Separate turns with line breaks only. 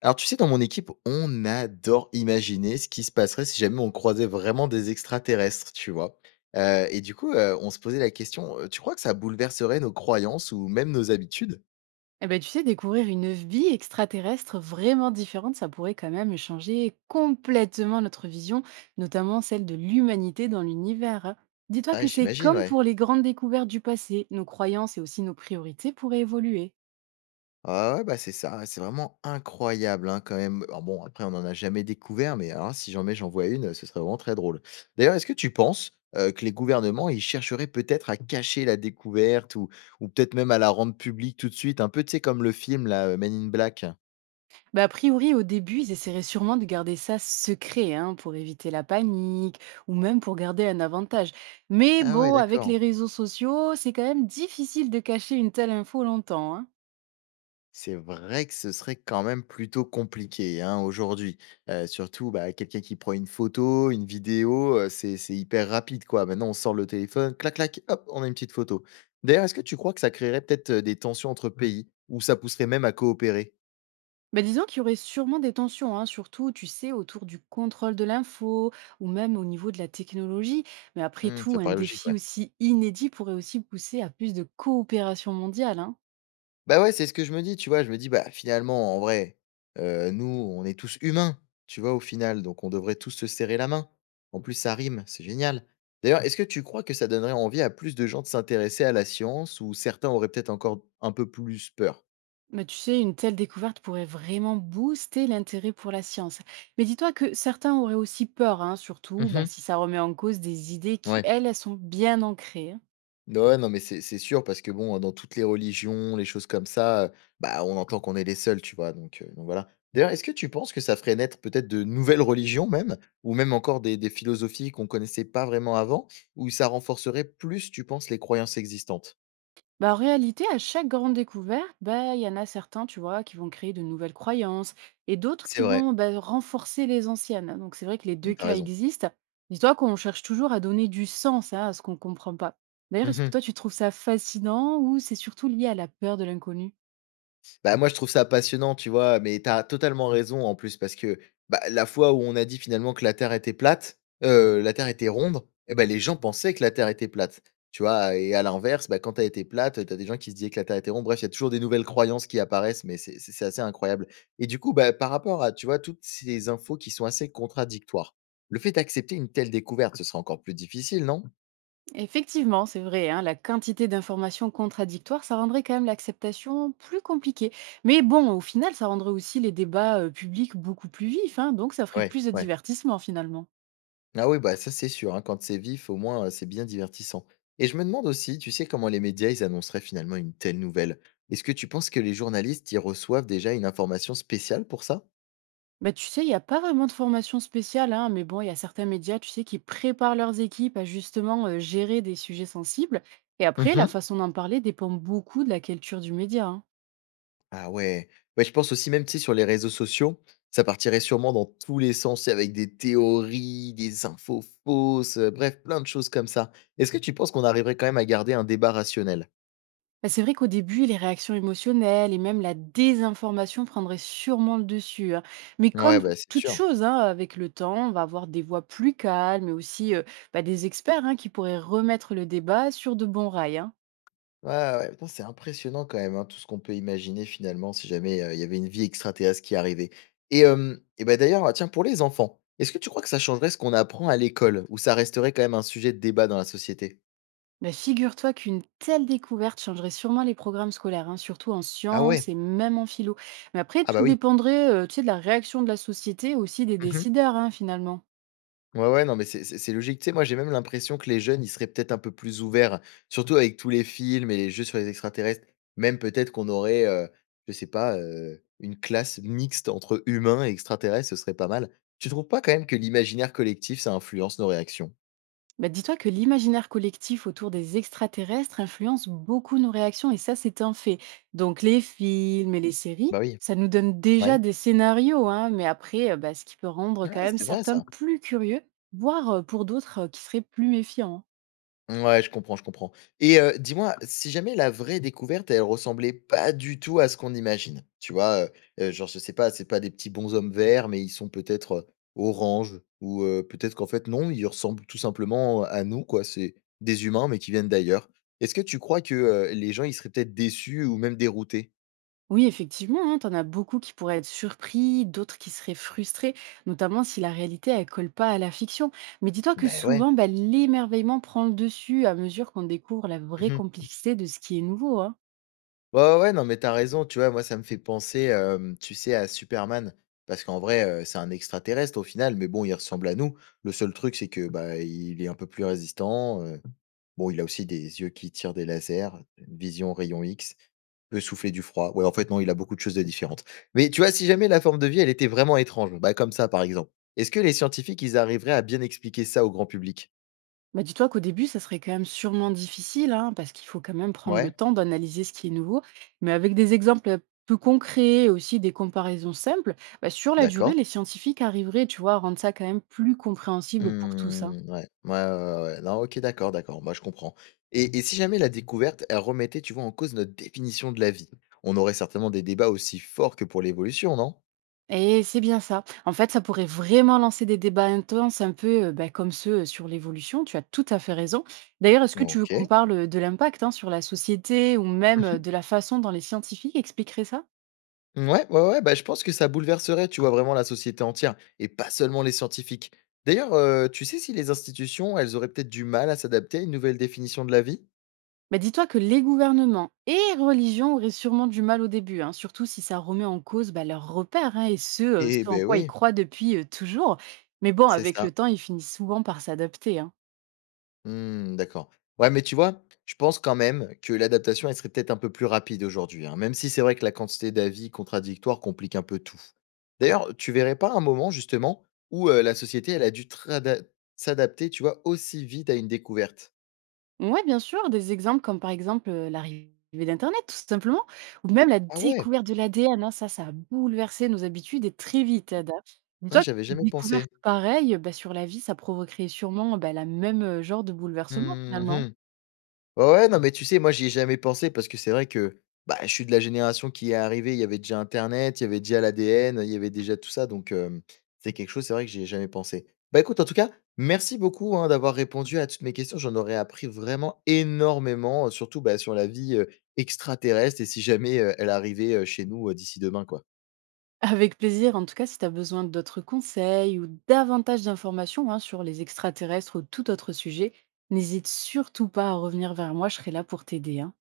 Alors, tu sais, dans mon équipe, on adore imaginer ce qui se passerait si jamais on croisait vraiment des extraterrestres, tu vois. Et du coup, on se posait la question, tu crois que ça bouleverserait nos croyances ou même nos habitudes?
Eh ben, tu sais, découvrir une vie extraterrestre vraiment différente, ça pourrait quand même changer complètement notre vision, notamment celle de l'humanité dans l'univers, hein. Dis-toi
Ah,
que c'est
j'imagine,
comme
ouais.
pour les grandes découvertes du passé, nos croyances et aussi nos priorités pourraient évoluer.
Ah ouais, bah c'est ça, ouais, c'est vraiment incroyable hein, quand même. Alors bon, après, on n'en a jamais découvert, mais alors, si jamais j'en vois une, ce serait vraiment très drôle. D'ailleurs, est-ce que tu penses que les gouvernements, ils chercheraient peut-être à cacher la découverte ou peut-être même à la rendre publique tout de suite, un peu, tu sais, comme le film, là, Men in Black?
Bah, a priori, au début, ils essaieraient sûrement de garder ça secret, hein, pour éviter la panique ou même pour garder un avantage. Mais
Ah ouais,
bon, avec
d'accord.
les réseaux sociaux, c'est quand même difficile de cacher une telle info longtemps, hein.
C'est vrai que ce serait quand même plutôt compliqué hein, aujourd'hui. Surtout, bah, quelqu'un qui prend une photo, une vidéo, c'est hyper rapide, quoi. Maintenant, on sort le téléphone, clac, clac, hop, on a une petite photo. D'ailleurs, est-ce que tu crois que ça créerait peut-être des tensions entre pays ou ça pousserait même à coopérer.
Bah, disons qu'il y aurait sûrement des tensions, hein, surtout, tu sais, autour du contrôle de l'info ou même au niveau de la technologie. Mais après
Hmm, ça
tout, un
paraît logique,
défi
ouais.
aussi inédit pourrait aussi pousser à plus de coopération mondiale, hein.
Bah, ouais, c'est ce que je me dis, tu vois? Je me dis: «Bah, finalement, en vrai, nous, on est tous humains», tu vois? Au final, donc on devrait tous se serrer la main. En plus, ça rime, c'est génial. D'ailleurs, est-ce que tu crois que ça donnerait envie à plus de gens de s'intéresser à la science ou certains auraient peut-être encore un peu plus peur?
Mais tu sais, une telle découverte pourrait vraiment booster l'intérêt pour la science. Mais dis-toi que certains auraient aussi peur, hein, surtout bah,
Mmh.
si ça remet en cause des idées qui,
Ouais.
elles, elles sont bien ancrées, hein.
Ouais, non, mais c'est sûr parce que bon, dans toutes les religions, les choses comme ça, bah, on entend qu'on est les seuls, tu vois? Donc voilà. D'ailleurs, est-ce que tu penses que ça ferait naître peut-être de nouvelles religions même? Ou même encore des philosophies qu'on connaissait pas vraiment avant? Ou ça renforcerait plus, tu penses, les croyances existantes?
Bah, en réalité, à chaque grande découverte, bah, il y en a certains, tu vois, qui vont créer de nouvelles croyances et d'autres
C'est
qui
vrai,
vont bah, renforcer les anciennes, hein. Donc, c'est vrai que les deux
t'as
cas
raison.
existent. Dis-toi qu'on cherche toujours à donner du sens hein, à ce qu'on ne comprend pas. D'ailleurs, est-ce que toi, tu trouves ça fascinant ou c'est surtout lié à la peur de l'inconnu?
Bah, moi, je trouve ça passionnant, tu vois? Mais tu as totalement raison en plus parce que, bah, la fois où on a dit finalement que la Terre était plate, la Terre était ronde, eh ben les gens pensaient que la Terre était plate, tu vois? Et à l'inverse, bah, quand elle était plate, tu as des gens qui se disaient que la Terre était ronde. Bref, il y a toujours des nouvelles croyances qui apparaissent, mais c'est assez incroyable. Et du coup, bah, par rapport à, tu vois, toutes ces infos qui sont assez contradictoires, le fait d'accepter une telle découverte, ce sera encore plus difficile, non?
Effectivement, c'est vrai, hein, la quantité d'informations contradictoires, ça rendrait quand même l'acceptation plus compliquée. Mais bon, au final, ça rendrait aussi les débats publics beaucoup plus vifs, hein, donc ça ferait
Ouais,
plus de
ouais.
divertissement finalement.
Ah oui, bah ça c'est sûr, hein, quand c'est vif, au moins c'est bien divertissant. Et je me demande aussi, tu sais comment les médias ils annonceraient finalement une telle nouvelle? Est-ce que tu penses que les journalistes y reçoivent déjà une information spéciale pour ça?
Bah, tu sais, il n'y a pas vraiment de formation spéciale, hein, mais bon, il y a certains médias, tu sais, qui préparent leurs équipes à justement gérer des sujets sensibles. Et après, la
Mhm.
façon d'en parler dépend beaucoup de la culture du média, hein.
Ah ouais. Ouais, je pense aussi même tu sais, sur les réseaux sociaux, ça partirait sûrement dans tous les sens avec des théories, des infos fausses, bref, plein de choses comme ça. Est-ce que tu penses qu'on arriverait quand même à garder un débat rationnel?
Bah, c'est vrai qu'au début, les réactions émotionnelles et même la désinformation prendraient sûrement le dessus, hein. Mais
Ouais,
comme
bah c'est
toute
sûr.
chose, hein, avec le temps, on va avoir des voix plus calmes, mais aussi bah, des experts hein, qui pourraient remettre le débat sur de bons rails, hein.
Ouais, ouais, ouais. Putain, c'est impressionnant quand même, hein, tout ce qu'on peut imaginer finalement si jamais, il y avait une vie extraterrestre qui arrivait et d'ailleurs, ah, tiens, pour les enfants, est-ce que tu crois que ça changerait ce qu'on apprend à l'école ou ça resterait quand même un sujet de débat dans la société?
Mais figure-toi qu'une telle découverte changerait sûrement les programmes scolaires, hein, surtout en
Ah
sciences
ouais?
et même en philo. Mais après,
Ah bah,
tout
oui.
dépendrait tu sais, de la réaction de la société, aussi des
Mmh.
décideurs, hein, finalement.
Ouais, ouais, non, mais c'est logique. Tu sais, moi, j'ai même l'impression que les jeunes, ils seraient peut-être un peu plus ouverts, surtout avec tous les films et les jeux sur les extraterrestres. Même peut-être qu'on aurait, je sais pas, une classe mixte entre humains et extraterrestres, ce serait pas mal. Tu trouves pas quand même que l'imaginaire collectif, ça influence nos réactions?
Bah, dis-toi que l'imaginaire collectif autour des extraterrestres influence beaucoup nos réactions, et ça, c'est un fait. Donc, les films et les séries,
Bah oui,
ça nous donne déjà
ouais.
des scénarios, hein, mais après, bah, ce qui peut rendre
Ouais,
quand même
c'est vrai
certains
ça.
plus curieux, voire pour d'autres qui seraient plus méfiants, hein.
Ouais, je comprends, je comprends. Et dis-moi, si jamais la vraie découverte, elle ressemblait pas du tout à ce qu'on imagine, tu vois? Genre, je sais pas, c'est pas des petits bonshommes verts, mais ils sont peut-être, oranges ou peut-être qu'en fait, non, ils ressemblent tout simplement à nous, quoi. C'est des humains, mais qui viennent d'ailleurs. Est-ce que tu crois que, les gens, ils seraient peut-être déçus ou même déroutés?
Oui, effectivement, hein, t'en as beaucoup qui pourraient être surpris, d'autres qui seraient frustrés, notamment si la réalité, elle colle pas à la fiction. Mais dis-toi que
Ben ouais.
souvent, bah, l'émerveillement prend le dessus à mesure qu'on découvre la vraie
Mmh.
complexité de ce qui est nouveau, hein.
Ouais, ouais, ouais, non, mais t'as raison, tu vois? Moi, ça me fait penser, tu sais, à Superman parce qu'en vrai, c'est un extraterrestre au final, mais bon, il ressemble à nous. Le seul truc, c'est que, bah, il est un peu plus résistant, bon, il a aussi des yeux qui tirent des lasers, une vision rayon X, peut souffler du froid. Ouais, en fait, non, il a beaucoup de choses de différentes. Mais tu vois, si jamais la forme de vie, elle était vraiment étrange, bah, comme ça, par exemple, est-ce que les scientifiques, ils arriveraient à bien expliquer ça au grand public?
Bah, dis-toi qu'au début, ça serait quand même sûrement difficile, hein, parce qu'il faut quand même prendre le
Ouais,
temps d'analyser ce qui est nouveau. Mais avec des exemples peu concrets et aussi des comparaisons simples, bah, sur la
d'accord.
durée, les scientifiques arriveraient, tu vois, à rendre ça quand même plus compréhensible pour tous, hein.
Mmh, ouais. Ouais, ouais, ouais, ouais. Non, OK, d'accord, d'accord. Bah, je comprends et si jamais la découverte, elle remettait, tu vois, en cause notre définition de la vie, on aurait certainement des débats aussi forts que pour l'évolution, non?
Et c'est bien ça. En fait, ça pourrait vraiment lancer des débats intenses, un peu bah, comme ceux sur l'évolution. Tu as tout à fait raison. D'ailleurs, est-ce que tu veux qu'on
OK.
parle de l'impact hein, sur la société ou même
Mmh.
de la façon dont les scientifiques expliqueraient ça?
Ouais, ouais, ouais, bah, je pense que ça bouleverserait, tu vois, vraiment la société entière et pas seulement les scientifiques. D'ailleurs, tu sais si les institutions, elles auraient peut-être du mal à s'adapter à une nouvelle définition de la vie?
Bah, dis-toi que les gouvernements et religions auraient sûrement du mal au début, hein, surtout si ça remet en cause bah, leurs repères hein, et ce,
Eh
ce en
ben
quoi ils
oui,
croient depuis toujours. Mais bon,
c'est
avec
ça.
le temps, ils finissent souvent par s'adapter, hein.
Mmh, d'accord. Ouais, mais tu vois, je pense quand même que l'adaptation, elle serait peut-être un peu plus rapide aujourd'hui, hein, même si c'est vrai que la quantité d'avis contradictoires complique un peu tout. D'ailleurs, tu verrais pas un moment justement où la société, elle a dû trada- s'adapter, tu vois, aussi vite à une découverte.
Ouais, bien sûr, des exemples comme par exemple, l'arrivée d'internet tout simplement ou même la
Ah ouais,
découverte de l'ADN, hein. Ça a bouleversé nos habitudes et très vite, hein, d'ailleurs.
ouais,
Dis-toi
j'avais
qu'une
jamais pensé.
découverte pareille, bah, sur la vie, ça provoquerait sûrement, bah, la même, genre de bouleversement finalement.
Mhm. Ouais, ouais, non, mais tu sais, moi, j'y ai jamais pensé parce que c'est vrai que, bah, je suis de la génération qui est arrivée, il y avait déjà internet, il y avait déjà l'ADN, il y avait déjà tout ça, donc c'est quelque chose, c'est vrai que j'y ai jamais pensé. Bah, écoute, en tout cas, merci beaucoup, hein, d'avoir répondu à toutes mes questions. J'en aurais appris vraiment énormément, surtout, bah, sur la vie, extraterrestre et si jamais, elle arrivait, chez nous, d'ici demain, quoi.
Avec plaisir, en tout cas, si tu as besoin d'autres conseils ou davantage d'informations, hein, sur les extraterrestres ou tout autre sujet, n'hésite surtout pas à revenir vers moi, je serai là pour t'aider, hein.